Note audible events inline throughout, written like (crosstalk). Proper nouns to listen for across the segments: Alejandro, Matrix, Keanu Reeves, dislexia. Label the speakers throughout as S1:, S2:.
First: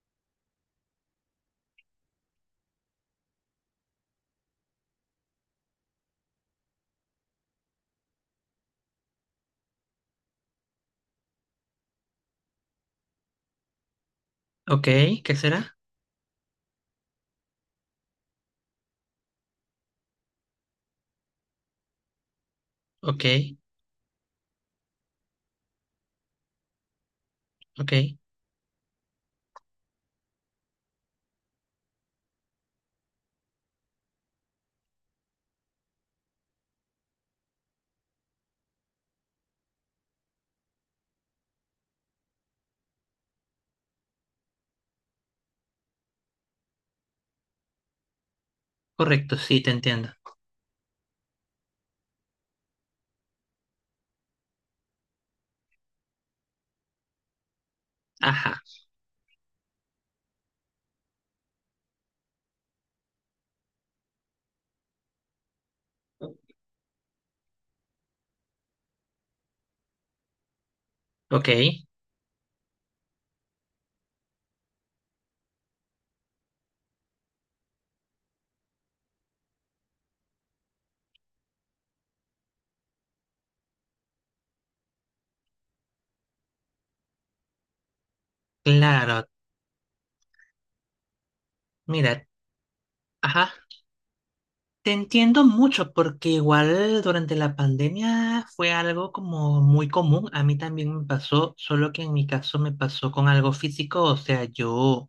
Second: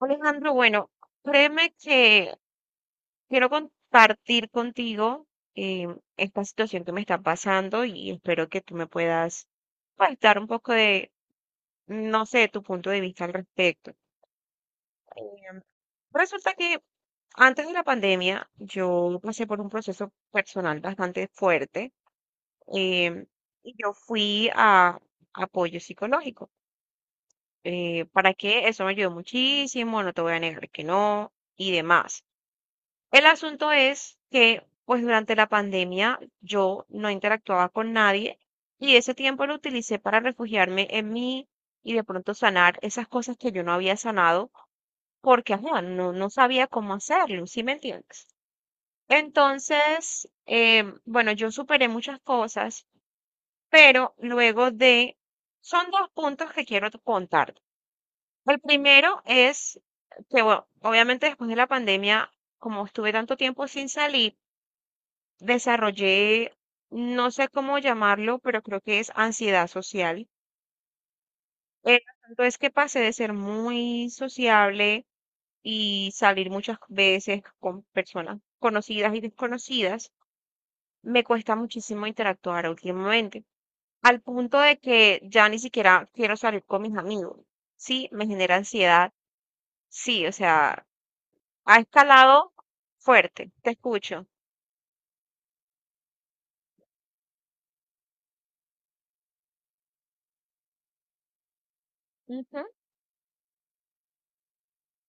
S1: Alejandro, bueno, créeme que quiero compartir contigo eh, esta situación que me está pasando y espero que tú me puedas pues, dar un poco de, no sé, tu punto de vista al respecto.
S2: Ok, ¿qué
S1: Em,
S2: será?
S1: Resulta que antes de la pandemia yo pasé por un proceso personal bastante fuerte em,
S2: Ok,
S1: y yo fui a apoyo psicológico
S2: ok,
S1: ¿para qué? Eso me ayudó muchísimo, no te voy a negar que no, y demás. El asunto es que, pues durante la pandemia yo no interactuaba con nadie y ese tiempo lo utilicé para refugiarme en mí y de pronto sanar esas cosas que yo no había sanado porque, ajá, no sabía cómo hacerlo, ¿sí me entiendes?
S2: correcto, sí, te entiendo.
S1: Entonces, bueno, yo superé muchas cosas, pero luego de... Son dos puntos que quiero contar. El
S2: Ajá,
S1: primero es que, bueno, obviamente después de la pandemia, como estuve tanto tiempo sin salir, desarrollé, no sé cómo llamarlo, pero creo que es ansiedad social.
S2: ok,
S1: El asunto es que pasé de ser muy sociable y salir muchas veces con personas conocidas y desconocidas. Me cuesta muchísimo interactuar últimamente, al punto de que ya ni siquiera quiero salir con mis amigos. Sí, me genera ansiedad.
S2: claro,
S1: Sí, o sea, ha
S2: mira,
S1: escalado fuerte,
S2: ajá,
S1: te escucho.
S2: te entiendo mucho porque igual durante la pandemia fue algo como muy común, a mí también me pasó, solo que en mi caso me pasó con algo físico. O sea, yo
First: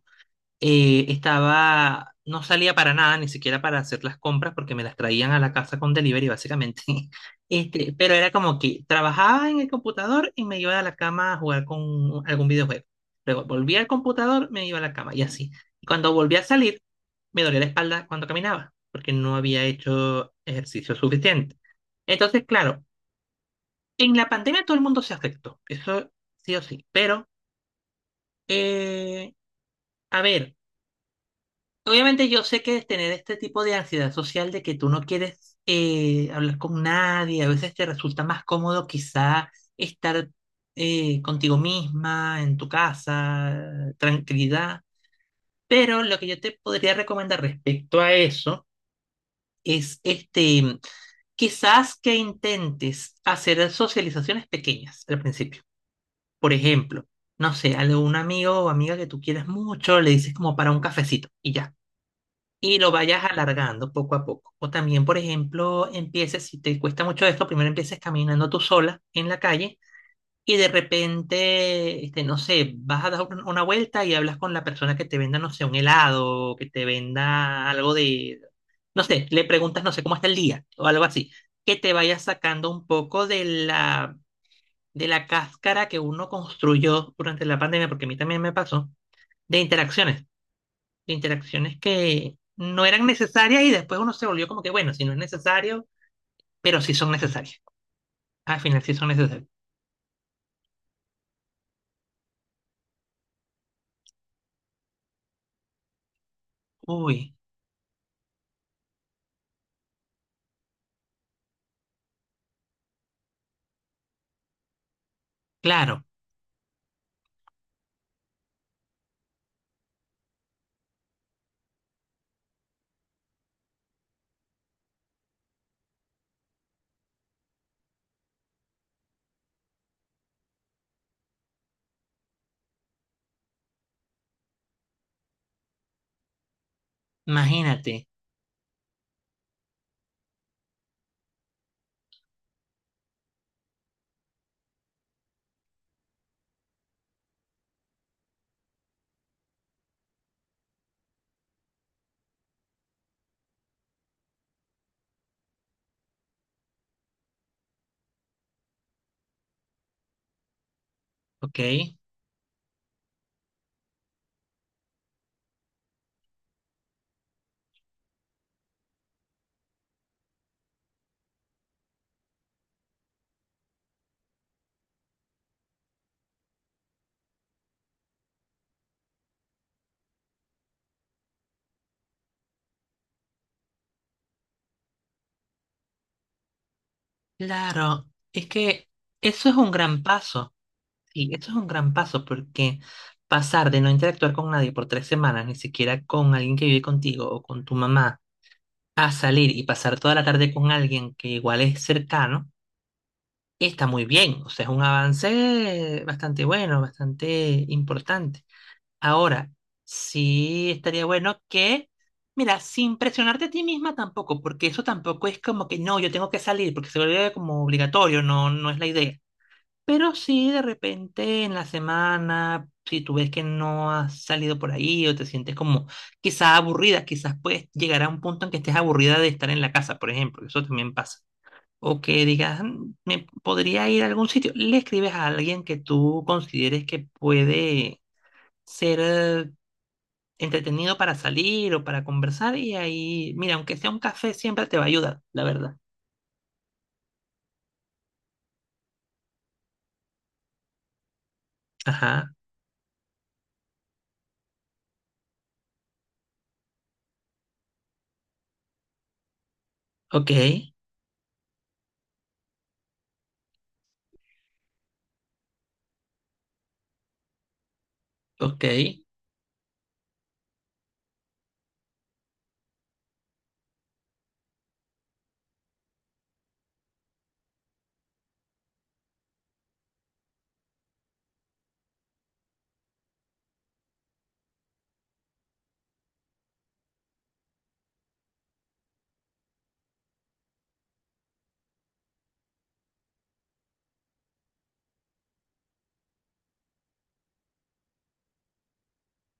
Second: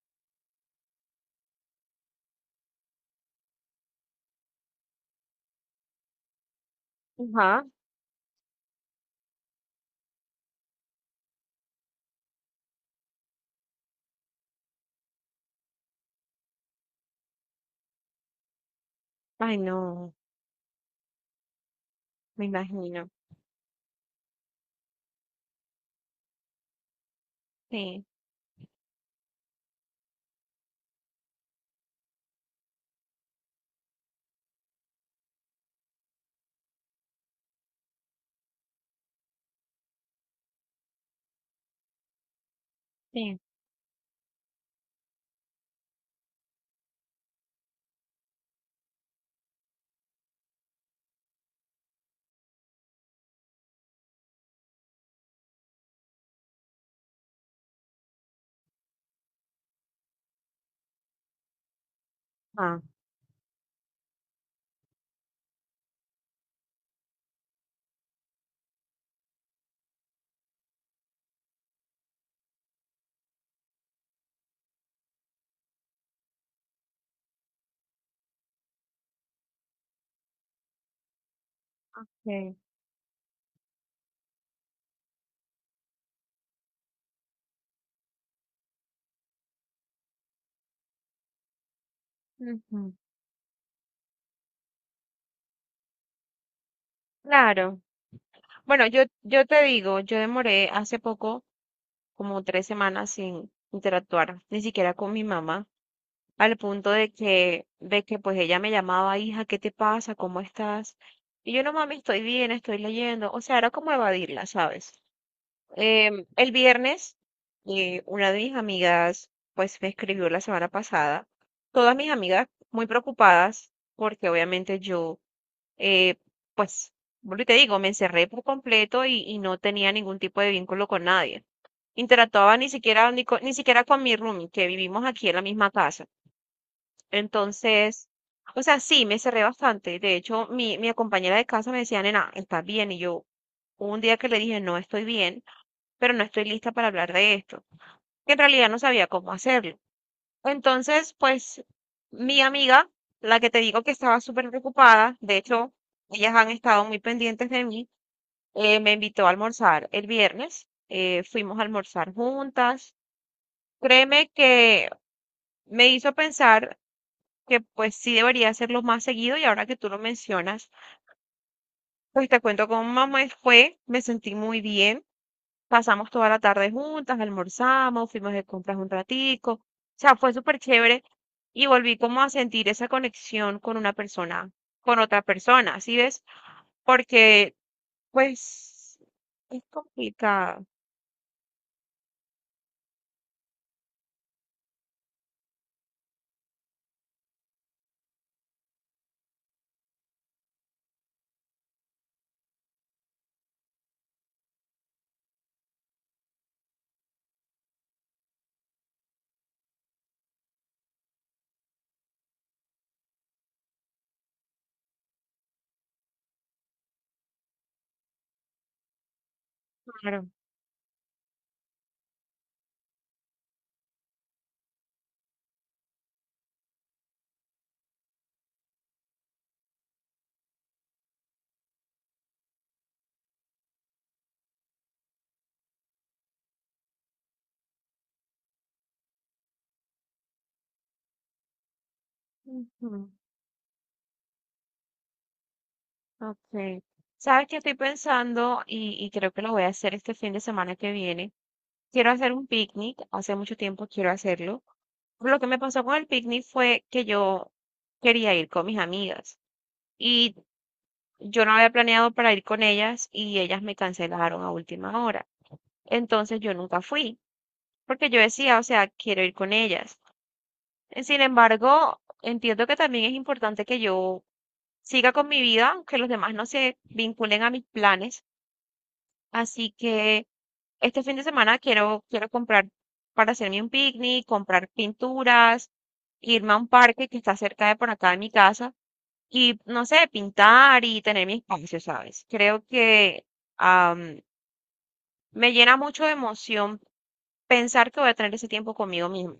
S2: estaba, no salía para nada, ni siquiera para hacer las compras, porque me las traían a la casa con delivery, básicamente. (laughs)
S1: Ujú, ajá.
S2: Este, pero era como que trabajaba en el computador y me iba a la cama a jugar con algún videojuego. Luego volvía al computador, me iba a la cama y así. Y cuando volví a salir, me dolía la espalda cuando caminaba, porque no
S1: Ay,
S2: había
S1: no,
S2: hecho ejercicio suficiente.
S1: me
S2: Entonces, claro,
S1: imagino.
S2: en la pandemia todo el mundo se afectó, eso sí o sí. Pero,
S1: Sí,
S2: eh, a ver. Obviamente yo sé que tener este tipo de ansiedad social, de que tú no quieres hablar con nadie, a veces te resulta más cómodo quizá estar contigo misma, en tu
S1: sí.
S2: casa, tranquilidad. Pero lo que yo te podría recomendar respecto a eso es este, quizás que intentes hacer socializaciones pequeñas al principio. Por ejemplo, no sé, a un amigo o amiga que tú quieras mucho, le dices como para un cafecito y ya, y
S1: Ah,
S2: lo vayas alargando poco a poco. O también, por ejemplo, empieces, si te cuesta mucho esto, primero empieces caminando tú sola en la calle y de repente, este, no sé, vas a dar una vuelta y hablas con la persona que te venda, no sé, un helado, que te venda algo de, no sé, le preguntas, no sé, cómo está el día o algo así, que te vayas
S1: sí.
S2: sacando un poco de la cáscara que uno construyó durante la pandemia, porque a mí también me pasó, de interacciones de interacciones que no
S1: Ujú,
S2: eran necesarias y después uno se volvió como que, bueno, si no es necesario, pero sí son necesarias.
S1: claro.
S2: Al final
S1: Bueno,
S2: sí
S1: yo,
S2: son
S1: yo
S2: necesarias.
S1: te digo, yo demoré hace poco como 3 semanas sin interactuar, ni siquiera con mi mamá, al punto de
S2: Uy,
S1: que, pues ella me llamaba, hija, ¿qué te pasa? ¿Cómo estás? Y yo no, mami, estoy bien, estoy leyendo. O sea, era como evadirla, ¿sabes?
S2: claro,
S1: El viernes, una de mis amigas, pues me escribió la semana pasada, todas mis amigas muy preocupadas, porque obviamente yo, eh, pues, vuelvo y te digo, me encerré por completo y no tenía ningún tipo de vínculo con nadie. Interactuaba ni siquiera, ni, ni siquiera con mi roomie, que vivimos aquí en la misma casa.
S2: imagínate.
S1: Entonces, o sea, sí, me encerré bastante. De hecho, mi compañera de casa me decía, nena, ¿estás bien? Y yo, hubo un día que le dije, no estoy bien pero no estoy lista para hablar de esto, que en realidad no sabía cómo hacerlo. Entonces, pues mi amiga, la que te digo que estaba súper preocupada, de hecho, ellas han estado muy pendientes de mí, me invitó a almorzar el viernes, fuimos
S2: ¿Ok?
S1: a almorzar juntas. Créeme que me hizo pensar que pues sí debería hacerlo más seguido y ahora que tú lo mencionas, pues te cuento cómo me fue, me sentí muy bien. Pasamos toda la tarde juntas, almorzamos, fuimos de compras un ratico. O sea, fue súper chévere y volví como a sentir esa conexión con una persona, con otra persona, ¿sí ves? Porque,
S2: Claro, es que
S1: pues,
S2: eso es
S1: es
S2: un gran paso.
S1: complicado.
S2: Sí, eso es un gran paso, porque pasar de no interactuar con nadie por 3 semanas, ni siquiera con alguien que vive contigo o con tu mamá, a salir y pasar toda la tarde con alguien que igual es cercano. Y está muy bien, o sea, es un avance bastante bueno, bastante importante. Ahora, sí estaría bueno que, mira, sin presionarte a ti misma tampoco, porque eso tampoco es como que no, yo tengo que salir, porque se vuelve como obligatorio. No, no es la idea. Pero
S1: Claro.
S2: sí, de repente en la semana, si tú ves que no has salido por ahí o te sientes como quizás aburrida, quizás puedes llegar a un punto en que estés aburrida de estar en la casa, por ejemplo. Eso también pasa, o que digas: "Mm, me podría ir a algún sitio", le escribes a alguien que tú consideres que puede ser entretenido para salir o para conversar. Y
S1: Ujú,
S2: ahí, mira, aunque sea un café, siempre te va a ayudar, la verdad.
S1: ok. ¿Sabes qué estoy pensando? Y creo que lo voy a hacer este fin de semana que viene. Quiero hacer
S2: Ajá,
S1: un picnic. Hace mucho tiempo quiero hacerlo. Lo que me pasó con el picnic fue que yo quería ir con mis amigas.
S2: ok,
S1: Y yo no había planeado para ir con ellas y ellas me cancelaron a última hora. Entonces yo nunca fui, porque yo decía, o
S2: ok.
S1: sea, quiero ir con ellas. Sin embargo, entiendo que también es importante que yo siga con mi vida, que los demás no se vinculen a mis planes. Así que este fin de semana quiero comprar para hacerme un picnic, comprar pinturas, irme a un parque que está cerca de por acá de mi casa y, no sé, pintar y tener mi espacio, ¿sabes? Creo que am, me llena mucho de emoción pensar que voy a tener ese tiempo conmigo misma.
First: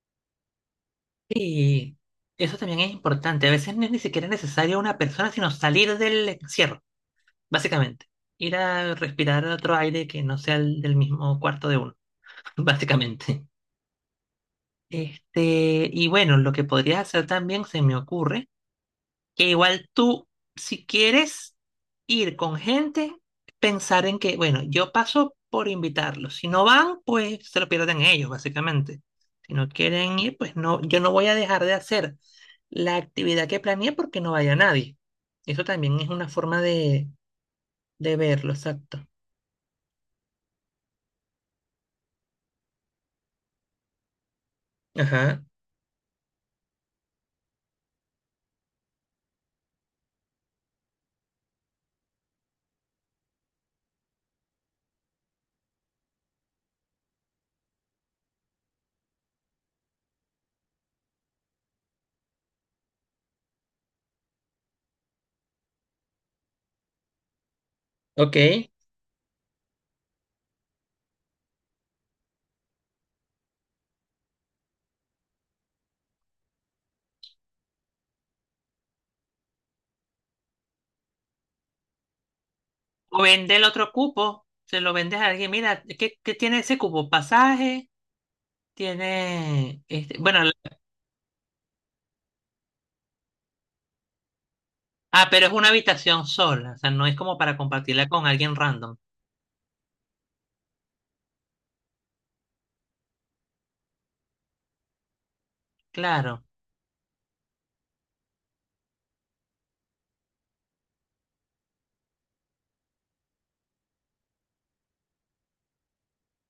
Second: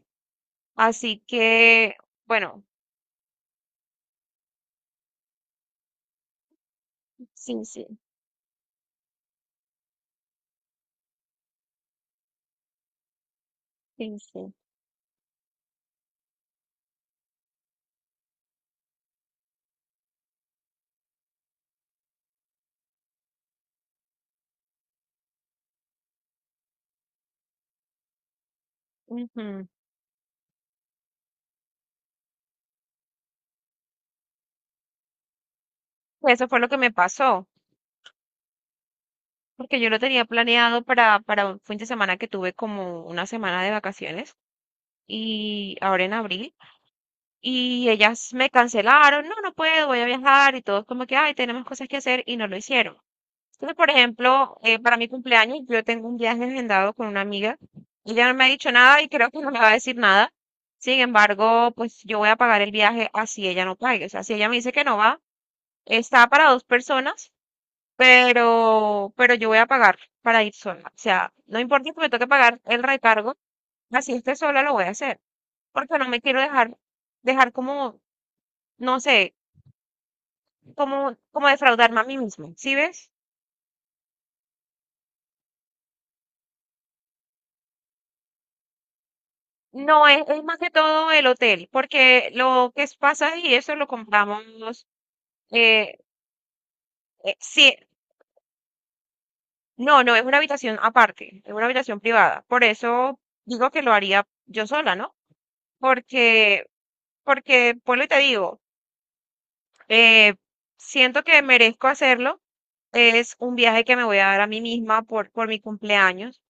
S1: Así que,
S2: Y eso
S1: bueno,
S2: también es importante. A veces no es ni siquiera necesario una persona, sino salir del encierro,
S1: sí, sí,
S2: básicamente. Ir a respirar otro aire que no sea el del mismo cuarto de uno, (laughs) básicamente.
S1: sí, sí.
S2: Este, y bueno, lo que podrías hacer también, se me ocurre, que igual tú, si quieres ir con gente, pensar en que, bueno, yo paso por invitarlos. Si no van, pues se lo pierden ellos, básicamente. Si
S1: Ujú.
S2: no quieren ir, pues no, yo no voy a dejar de hacer la actividad que planeé porque no vaya nadie. Eso también es una
S1: Eso fue
S2: forma
S1: lo que me pasó,
S2: de verlo, exacto.
S1: porque yo lo tenía planeado para un fin de semana que tuve como una semana de vacaciones
S2: Ajá,
S1: y ahora en abril. Y ellas me cancelaron, no, no puedo, voy a viajar y todos como que, ay, tenemos cosas que hacer y no lo hicieron. Entonces, por ejemplo, para mi cumpleaños yo tengo un viaje agendado con una amiga. Ella no me ha dicho nada y creo que no me va a decir nada. Sin embargo, pues yo voy a pagar el viaje así ella no pague. O sea, si ella me dice que no va, está para dos personas,
S2: ok.
S1: pero yo voy a pagar para ir sola. O sea, no importa que me toque pagar el recargo, así esté sola lo voy a hacer. Porque no me quiero dejar como, no sé, como defraudarme a mí misma. ¿Sí ves?
S2: O vende el otro cupo, se lo vendes a alguien, mira. ¿Qué tiene ese cupo? Pasaje. Tiene,
S1: No,
S2: este,
S1: es
S2: bueno,
S1: más que todo el hotel, porque lo que es pasaje y eso lo compramos,
S2: ah, pero es una
S1: eh,
S2: habitación sola, o sea, no es como para
S1: sí,
S2: compartirla con alguien random.
S1: no, no, es una habitación aparte, es una habitación privada. Por eso digo que lo haría yo sola, ¿no?
S2: Claro,
S1: Porque, porque, pues lo te digo, eh, siento que merezco hacerlo. Es un viaje que me voy a dar a mí misma por mi cumpleaños.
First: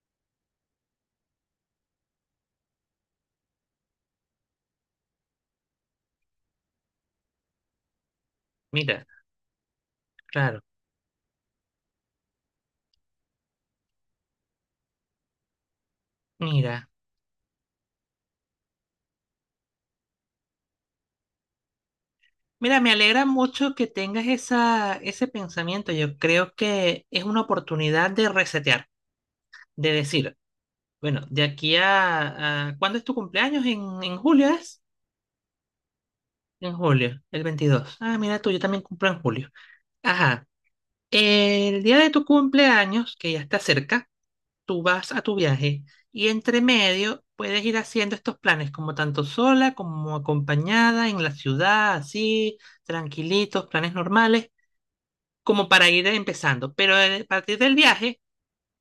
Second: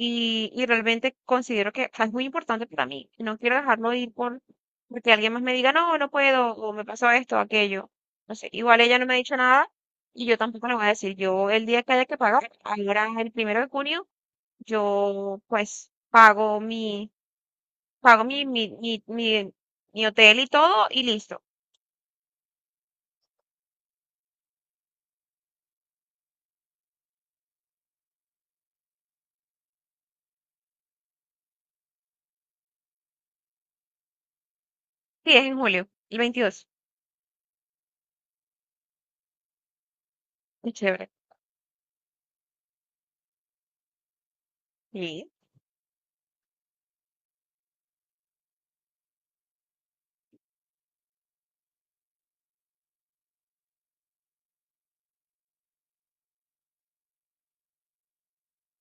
S1: Y realmente considero que, o sea, es muy importante para mí. No quiero dejarlo ir por, porque alguien más me diga, no, no puedo, o me pasó esto, aquello. No sé, igual ella no
S2: mira,
S1: me ha dicho nada y yo
S2: claro,
S1: tampoco le voy a decir. Yo, el día que haya que pagar, ahora el primero de junio, yo pues pago
S2: mira.
S1: mi, pago mi, mi, mi, mi, mi hotel y todo y listo.
S2: Mira, me alegra mucho que tengas esa, ese pensamiento. Yo creo que es una oportunidad de resetear, de decir, bueno, de aquí ¿cuándo es tu cumpleaños? ¿En julio es?
S1: Sí, es en julio, el 22.
S2: En julio, el 22. Ah, mira tú, yo también cumplo en julio. Ajá.
S1: Qué chévere.
S2: El día de tu cumpleaños, que ya está cerca, tú vas a
S1: Sí,
S2: tu viaje, y entre medio puedes ir haciendo estos planes, como tanto sola como acompañada en la ciudad, así, tranquilitos, planes normales, como para ir empezando. Pero, a partir del viaje,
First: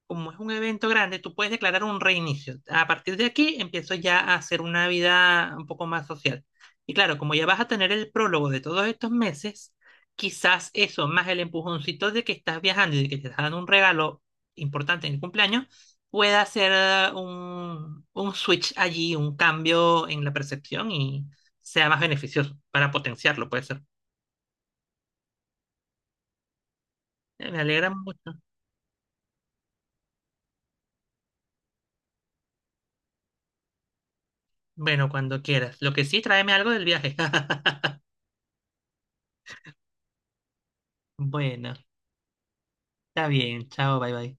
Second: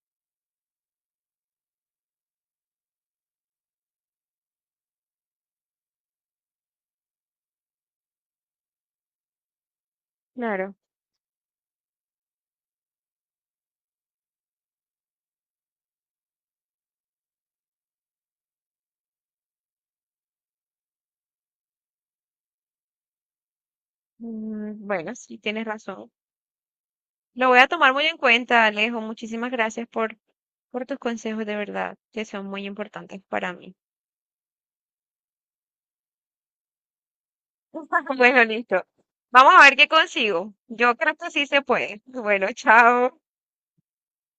S2: como es un evento grande, tú puedes declarar un reinicio. A partir de aquí empiezo ya a hacer una vida un poco más social. Y claro, como ya vas a tener el prólogo de todos estos meses, quizás
S1: claro.
S2: eso, más el empujoncito de que estás viajando y de que te están dando un regalo importante en el cumpleaños, pueda hacer un switch allí, un cambio en la percepción, y sea más beneficioso para potenciarlo, puede ser.
S1: Mm, bueno, sí, tienes razón. Lo voy
S2: Me
S1: a
S2: alegra
S1: tomar muy en
S2: mucho.
S1: cuenta, Alejo. Muchísimas gracias por tus consejos, de verdad, que son muy importantes para mí.
S2: Bueno, cuando quieras. Lo que sí, tráeme algo del viaje. (laughs)
S1: (laughs) Bueno, listo. Vamos a ver qué consigo. Yo creo que sí se
S2: Bueno.
S1: puede. Bueno, chao.
S2: Está bien, chao, bye bye.